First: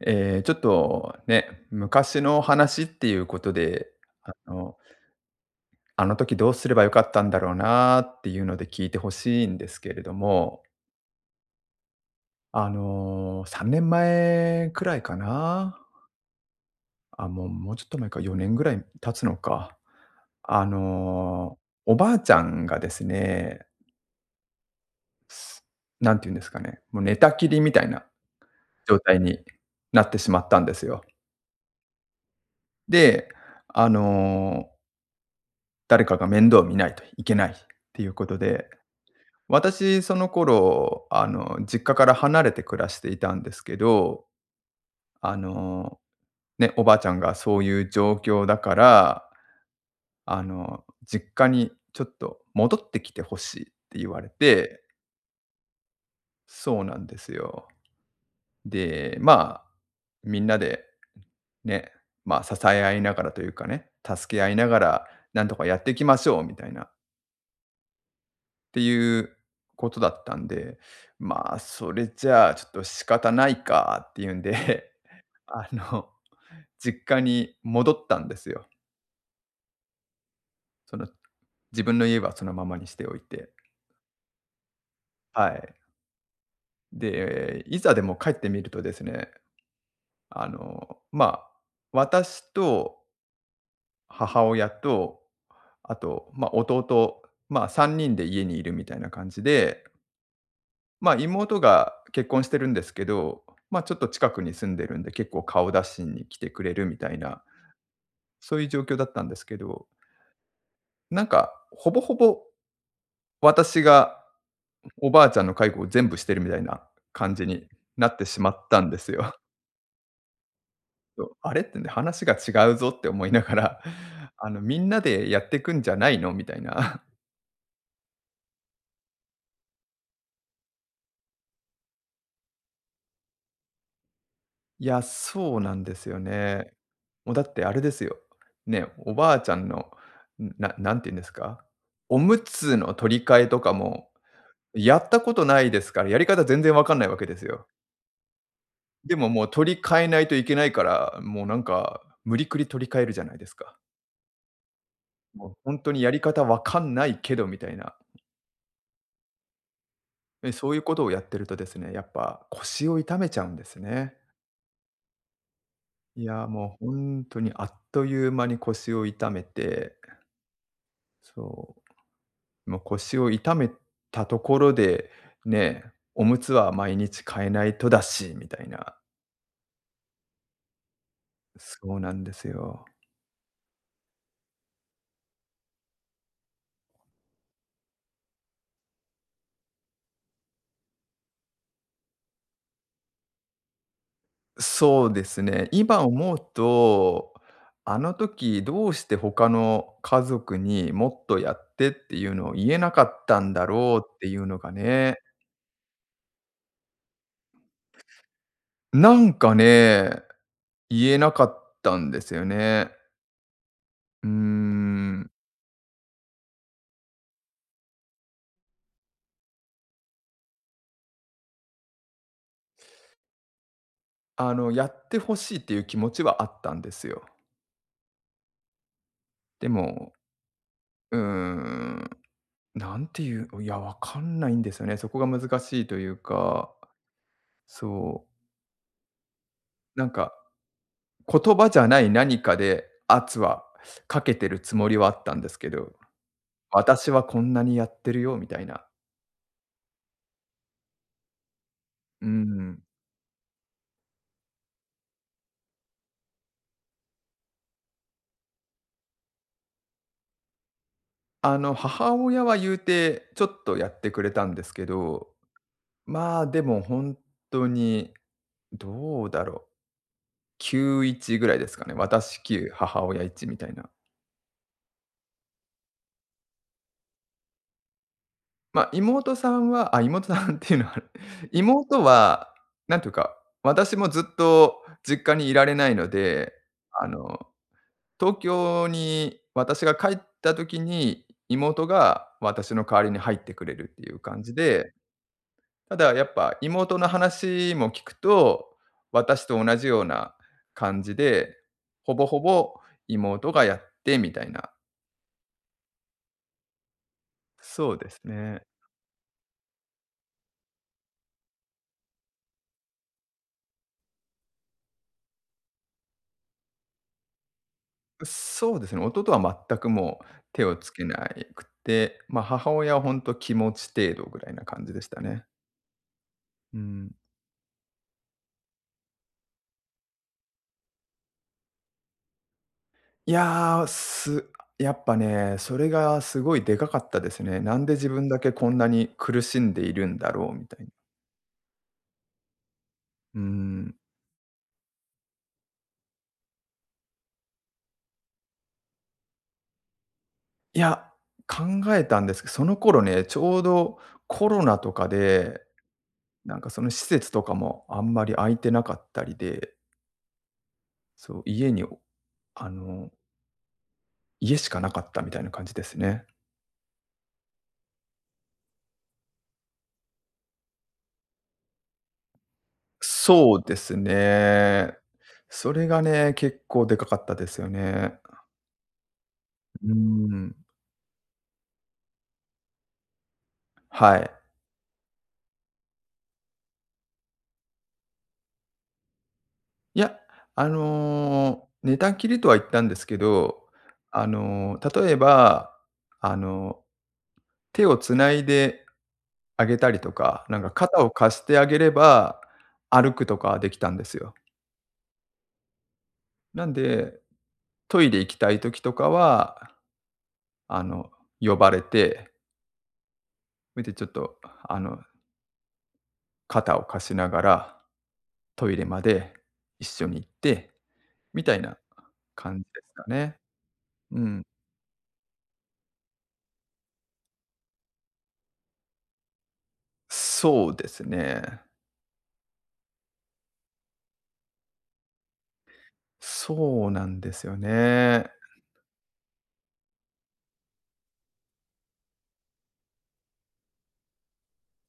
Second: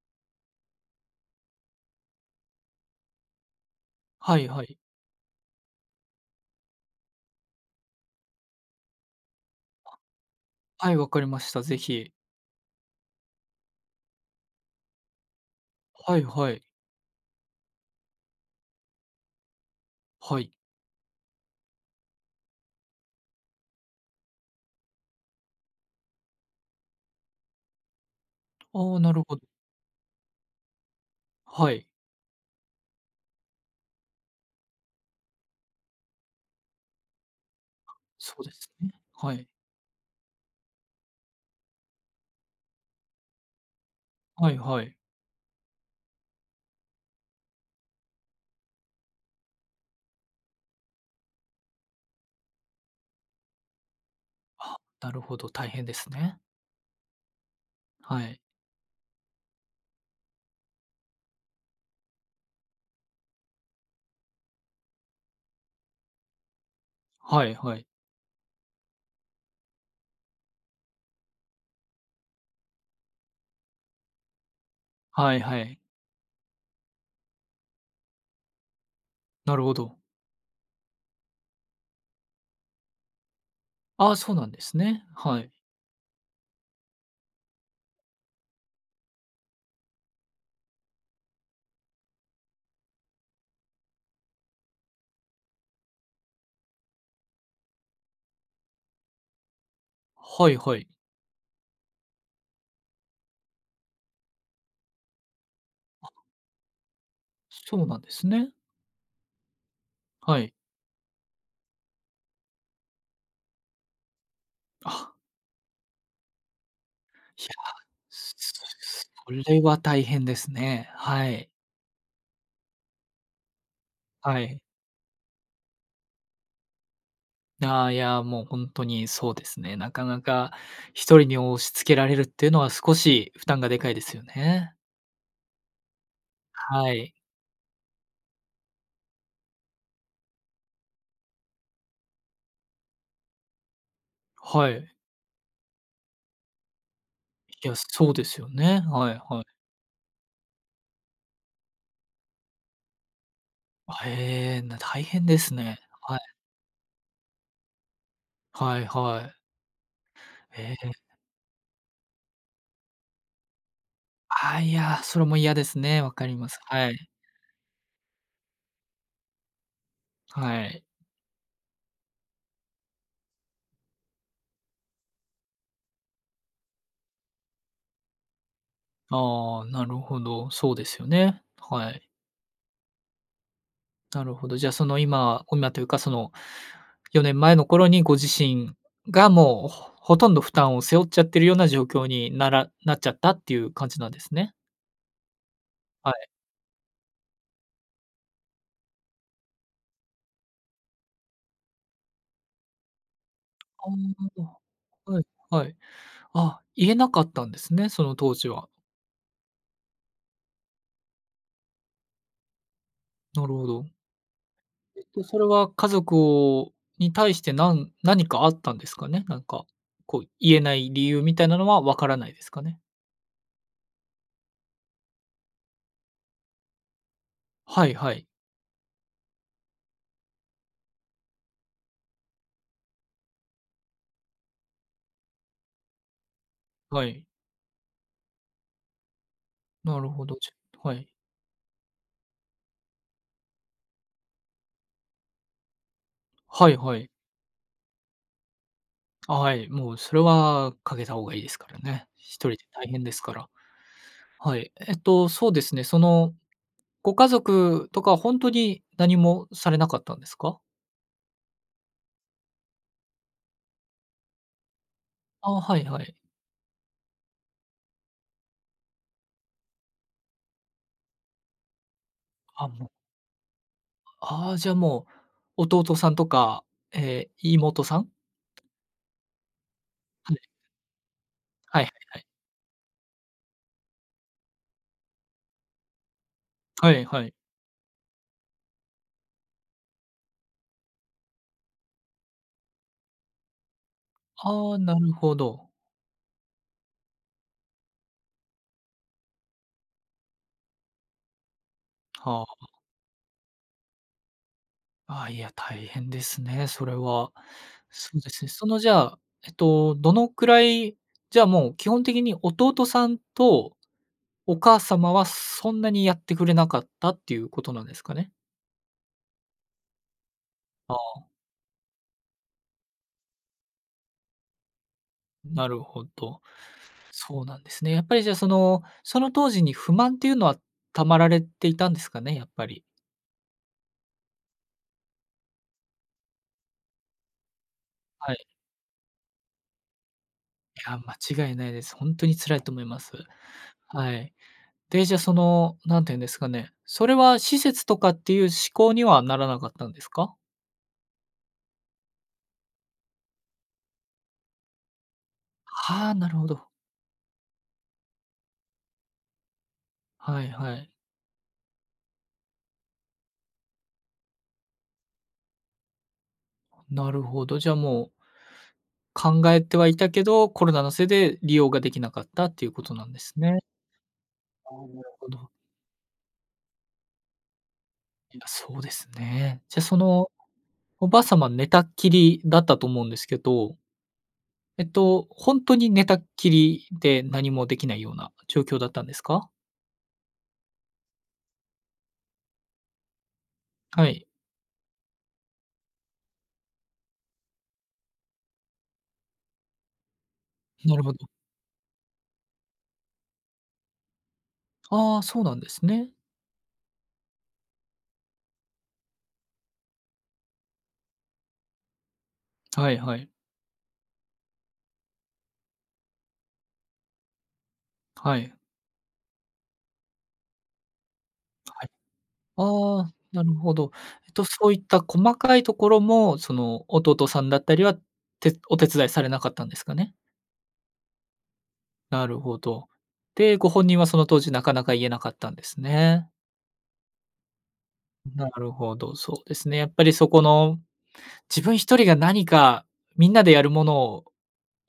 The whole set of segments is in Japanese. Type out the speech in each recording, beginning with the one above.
ええ、ちょっとね、昔の話っていうことで、あはいはの、い。あの時どうすれば良かったんだろうなっていうので聞いて欲しいんですけ [unintelligible] れども。はい、わかりました。ぜひ。あの、3年前くらいかな。はいはい。あ、もうもうちょっと前か、4年ぐらい経つのか、はい。あの、おばあちゃんがですね何て言うんですかね、もう寝たきりみたいなあ状あ、な態るほ…になってしまったんですよ。はい。で、あの誰かが面倒を見ないといけないっていうこそとうでで、すね。はい。私その頃あの実家から離れて暮らしていたんですけど、はいはい。あの、ね、おばあちゃんがそういう状況だから、あの「実家にちょっと戻ってきて欲しい」って言われあ、て。なるほど、大変ですね。そうなんですよ。はい。で、ま、みんなでね、ま、支え合いながらというかね、助け合いながら何とかやっていきましょうみたいな。はいはい。っていうことだったんで、まあそれじゃあちょっと仕方ないかっていうんで、はい はあい。の実家に戻ったんですよ。なるほど。その、自分の家はそのままにしておいて。ああ、そうなんですね。ははい。い。で、いざでも帰ってみるとですね、あの、ま、私と母親と、あと、ま、弟、ま、3人で家にいるみたいな感じではいはい。ま、妹が結婚してるんですけど、ま、ちょっと近くに住んでるんで結構顔出しに来てくれるみたいな、そうなんですね。そういう状況だったんですけどはい。なんかほぼほぼ、私が、おあ。ばあちゃんの介護を全部してるみたいな感いじや、になってすしまったんですすそよ。れは大変ですね。そはう、い。あれ？ってね、話が違うぞって思いながら、はあのい。みんなでやってくんじゃないの？みたいな。いあ、いや、もうほんとにそうですね。なかなか、1人に押し付けられるっていうのは少し負担がでかいですよね。いや、そうなんですよね。はい。もう、だってあれですよ。ね、おばあちゃんの、な何て言うんですか、おむつの取り替えとかも、はい。やったことないですからやり方全然わかんないわけですよ。いや、そうですよね、はでいももはい。う取り替えないといけないから、もうなんか無理くり取り替えるじゃないですか。あ、へえ、な大変でもうす本ね。当にやはりい。方分かんないけどみたいな。はいはい。え、そうへいうえ。ことをやってるとですね、やっぱ腰を痛めちゃうんですね。あ、いや、それも嫌ですね、わいかりや、ます、もうはほい。んとにあっという間に腰を痛めて。はい。そう。もう腰を痛めたところで、ね、おむつは毎日替えないとだしみたいな。ああ、なるほど、そうですよね、はそうい。なんですよ。なるほど。じゃ、その今、こんなというか、その4年前の頃にご自身がもうほとんど負担を背負っちゃってるような状況にならなっちゃったっていう感じなんですね。そうですね。今はい。思うと、あの時どうして他の家族に「もっとやって」っていうのを言えなかったんだお。ろうっていうのがね。はいはい。あ、言えなかったんですね、その当時は。なんかね、言えなかったんですよね。なるほど。うーえっとん。それは家族をに対してなんなにかあったんですかね、なんか、こう言えない理由みたいなのはわからないですかね？あの、やって欲しいっていう気持ちはあったんですよ。はいはい。でも、うーん。なんていう、いやわかんないんですよね。そこが難しいというか、はい。そう。ななるんほか、ど、ちょっと、はい。言葉じゃない何かで圧はかけてるつもりはあったんですけど、はいはい。私はこんなにやってるよみたいな。あ、はい、もうそれはかけた方がいいですからね。う1人でん。大変ですから。はい、えっとそうですね、その、ご家族とか本当に何もされなかったんですか？あの母親は言うてちょっとやってくれたんですけど、あ、はいはい。まあでも、ほんとにどうだろう。9、1ぐらいですかね。私、きゅあ、うもう。母親、1みたいな。ああ、じゃもう、弟さんとか。え、妹さん？ま、妹さんは、あ、妹はさい。んっていうのはあれ。はいはい妹はい。は何というか、私もずっと実家にいられないので、はいあはい。の、東京に私が帰った時に妹が私の代わりに入ってくれるっていう感じああ、で。なるほど。ただやっぱ妹の話も聞くと、私と同じような感じで、ほぼほはあ。ぼ妹がやってみたいな。あ、いや、大変ですね、それは。そうでそすうですね。ね。そのじゃあ、えっとどのくらい、じゃあ、もう基本的に弟さんとお母様はそんなにやってくれなかったっていうことなんですかう、ね？そうですね、弟は全くもう手をつあけあ。ないくて、ま、母親は本当気持ち程度ぐらいな感じでしたね。なるほど。うん。そうなんですね。やっぱりじゃあその、その当時に不満ていうのは溜まられていたんですかね、やっぱり。いや、す、やっぱね、それがすごいでかかったですね。なんで自分はだい。けこんなに苦しんでいるんだろうみたいいに。や、間違いないです。本当に辛いと思います。うーん。はい。で、じゃその何て言うんですかね、それは施設とかっていう思考にはならなかったんですか？いや、考えたんですけ、その頃ね、ちょうどコロナとかで、はあ、なるほなんど。かその施設とかもあんまり空いてなかったりで。はいはい。そう、家におあの家しかなかったみたいな感じですね。なるほど、じゃもう考えてはいたけど、コロナのせいで利用ができなかったっていうことなんですそうね。ですああ、ね。なるほど。それがね、結構でかかったですよね。いや、そうですね。じゃうーその、ん。おばあさま寝たっきりだったと思うんですけどはい。えっと、ほんとに寝たっきりで何もできないような状況だったんですか？いや、あの、寝たきりとは言ったんですけど、はい。あの、例えばあの、手をつないであげたりとか、なんかなる肩をほど。貸してあげれば、歩くとかはできたんですよ。ああ、そうなんですね。なんで、トイレ行きたい時とかは、あの、呼ばれて。はいはい。見てちょっとあの肩を貸しながら、はい。トイレまで、一緒に行って、みたいなはい。感じですあかあ、ね。なるほど。うえっん。と、そういった細かいところも、その弟さんだったりは、てお手伝いされなかったんですかね？そうですね。なるほど。で、ご本人はその当時なかなか言えなかったんですね。そうなんですよね。なるほど、そうですね。やっぱりそこの、自分一人が何かみんなでやるものを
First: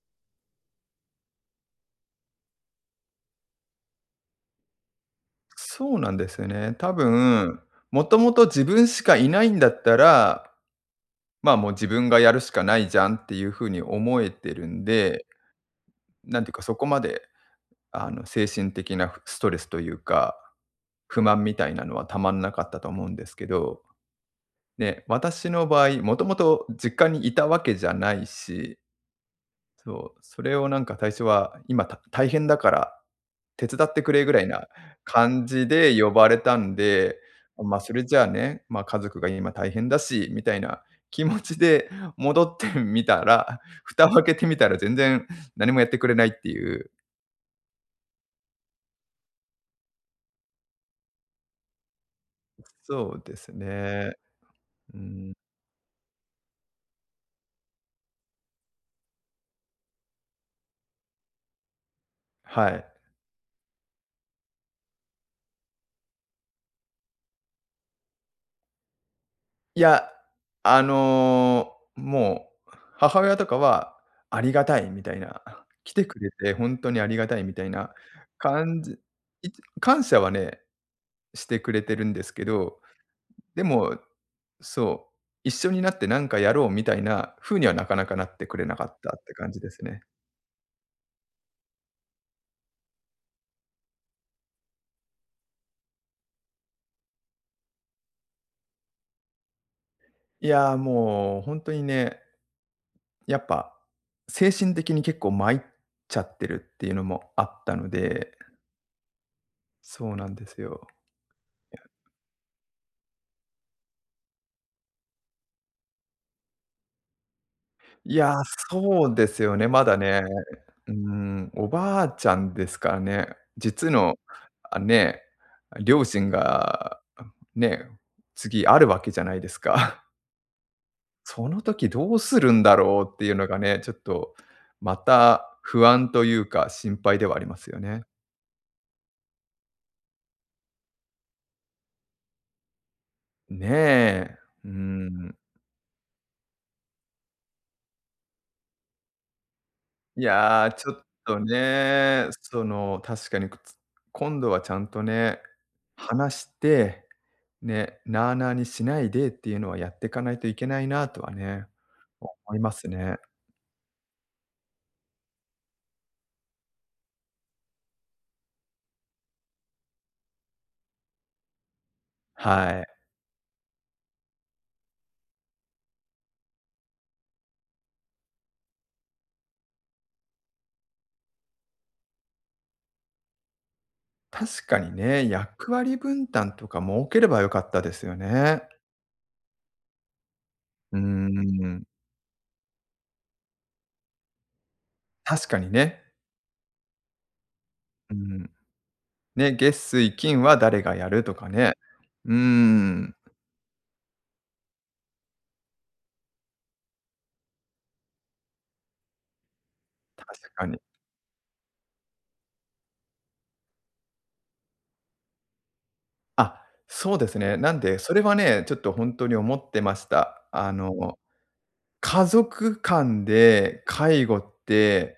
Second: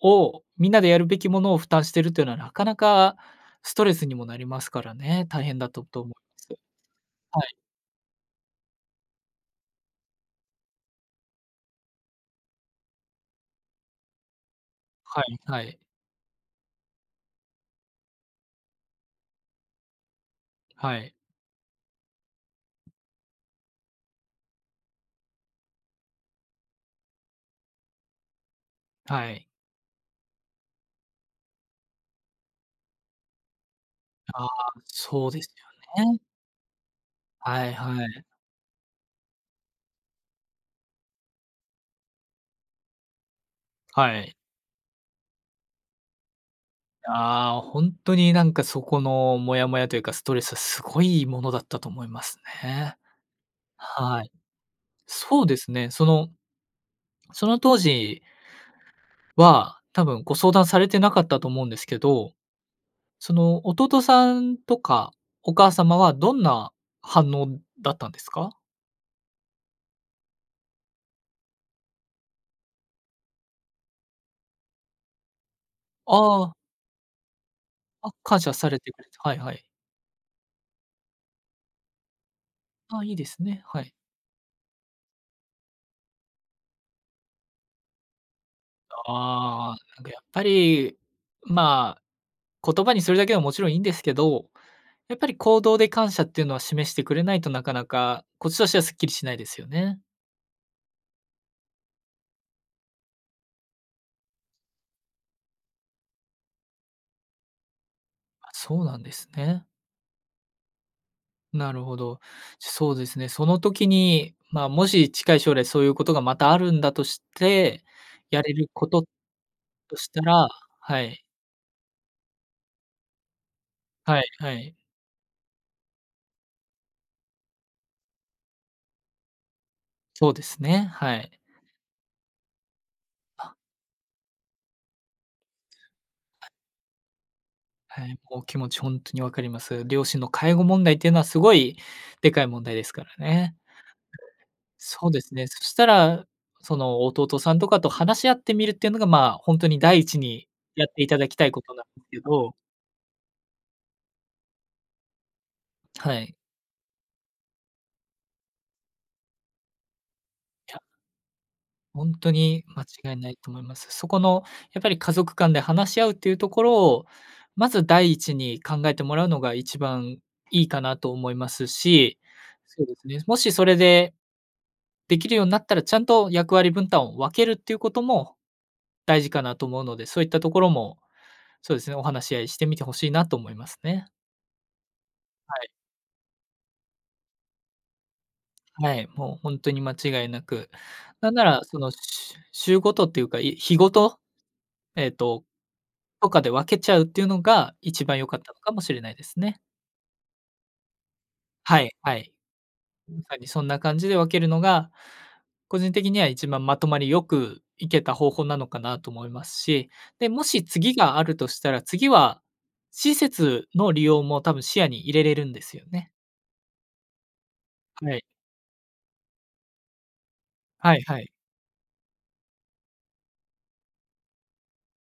をみんなでやるべきものを負担してるというのはなかなかストレスにもなりますからね、大変だったそうと思ないんまですよす。ね。多はい。分、もともと自分しかいないんだったら、ま、もう自分がやるしかないじゃんっていう風に思えてるんはでいはい。なんていうかそこまで、あの、精神的なストレスというか、はい。不満みたいなのはたまんなかったと思うんですけど、ね、私の場合、もともと実家にいたわけじゃないし。はい。そう、それをなんか最初は今、た大変だから、手伝ってくれぐらあいあ、なそうで感すじでよ呼ね。ばれたんで、はいまあ、そはれじゃい。あね、ま、家族が今大変だし、みたいな気持ちで戻ってみたら、蓋をは開い。けてみたら全然何もやってくれないっていう。ああ、ほんとになんかそこのモヤモヤというか、ストレスはすごいものだったと思いますね。そうですね。はい、うん。そうですね。その、その当時は、多分ご相談されてなかったと思うんですけど。はい。その弟さんとかお母様はどんな反応だったんですか？いや、あの、もう、母親とかはありがたいみたいな。来てくれあてあ。ほんとにありがたいみたいなあ、感謝され感てじた。はいいはい。感謝はね、してくれてるんですけど、あ、いいですね。ではい。も、そう、一緒になってなんかやろうみたいな風には、なかなかなってくれなかったって感じでああ、すなね。んかやっぱり、まあ、言葉にするだけはもちろんいいんですけど、やっぱり行動で感謝っていうのは示してくれないとなかなか、こっちとしてはスッキリしないですよね。いや、もうほんとにね、やっぱ、精神的に結構まいっちゃってるっていうのもあったので。あ、そうなんですね。そうなんですよ。ないるや。ほど、そうですね。その時に、ま、もし近い将来そういうことがまたあるんだとして、いや、やれることそうですよね、まとだしたね、らうーはい。ん、おばあちゃんですかね。実の、はいはい。あ、ね、両親がね、次あるわけじゃないですか。そうですね、はい。その時どうするんだろうっていうのあ。がね、ちょっとまた不安というはい。か、心配ではありますよね。はい、もう気持ちほんとに分かります。両親の介護問題っていうのはすごいでかい問題ですからね。ね、うーそうですん。ね。そしたら、その弟さんとかと話し合ってみるっていうのが、まあ、ほんとに第一いにや、やちっょてっいただきとたいことなんですけね、ど。その確かに、くつ今度はちゃんとね、はい。話して、ね、なあなあにしないでっていうのは、やってかないといけいや。ないなとはね、ほんと思いにま間す違ね。いないと思います。そこのやっぱり家族間で話し合うっていうところを、まず第一に考えてもらうのが一番いいかなと思いますし。はそうでい。すね、もしそれで、できるようになったら、ちゃんと役割分担を分けるっていうことも大事かなと思うので、そういったところもそうですね、お話し合いしてみて欲しいなと思いますね。確かにね、はい。役割分担とか設ければ、良かったですよね、はい、もうほんとに間違いなく。うーなんならそん。のしゅ週ごとっていうか、い日ごと、えっと、確かにね。とかで分けちゃうっていうのが一う番良かっん。たのかもしれないですね、ね。月水金は誰がやるとかね。はい、はい。うーん。やはりそんな感じで分けるのが、個人的には一番まとまりよくいけた方法なのかなと思いますし、で、も確しかに。次があるとしたら、次は施設の利用も多分視野に入れれるんですよね。あ、そうですね。なんで、そはれい。はね、ちょっとほんとに思ってました。あはいの、はい。家族間で介護って、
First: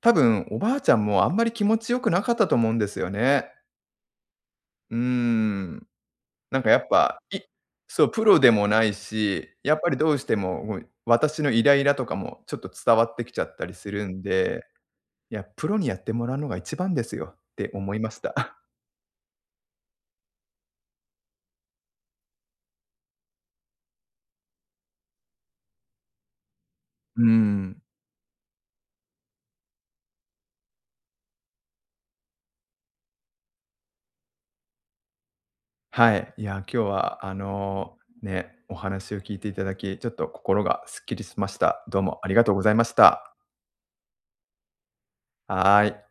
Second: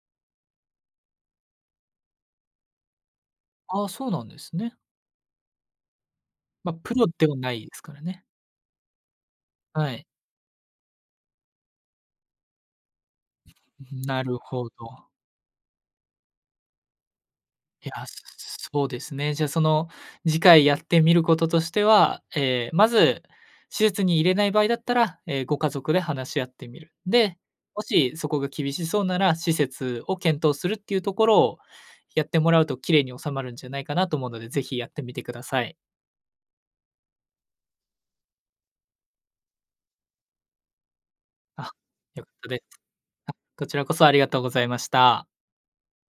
多分おばあちゃんもあんまり気持ち良くなかったと思うんですよね。ああ、そうなんですね。うーん。なんかま、やっプロぱ、ではいないですからそう、プね。ロでもないし、やっぱはりい。どうしても、もう私のイライラとかもちょっと伝わってきちゃったりすん、るんなるで、ほど。いや、プロにやってもらうのが一番ですよっていや、思いました。そうですね。じゃあその次回やってみることとしては、え、まず施設に入れない場合だったら、え、ご家族で話し合ってみる。うーで、もん。しそこが厳しそうなら施設を検討するっていうところをやってもらうと綺麗に収まるんじゃないかなと思うので、是非やってみてください。はい。いや、今日はあのね、お話を聞いていただき、ちょっと心がスッキリしましあ、た。どうもよあかっりがたとうでございす。ましあ、た。こちらこそありがとうございました。はい。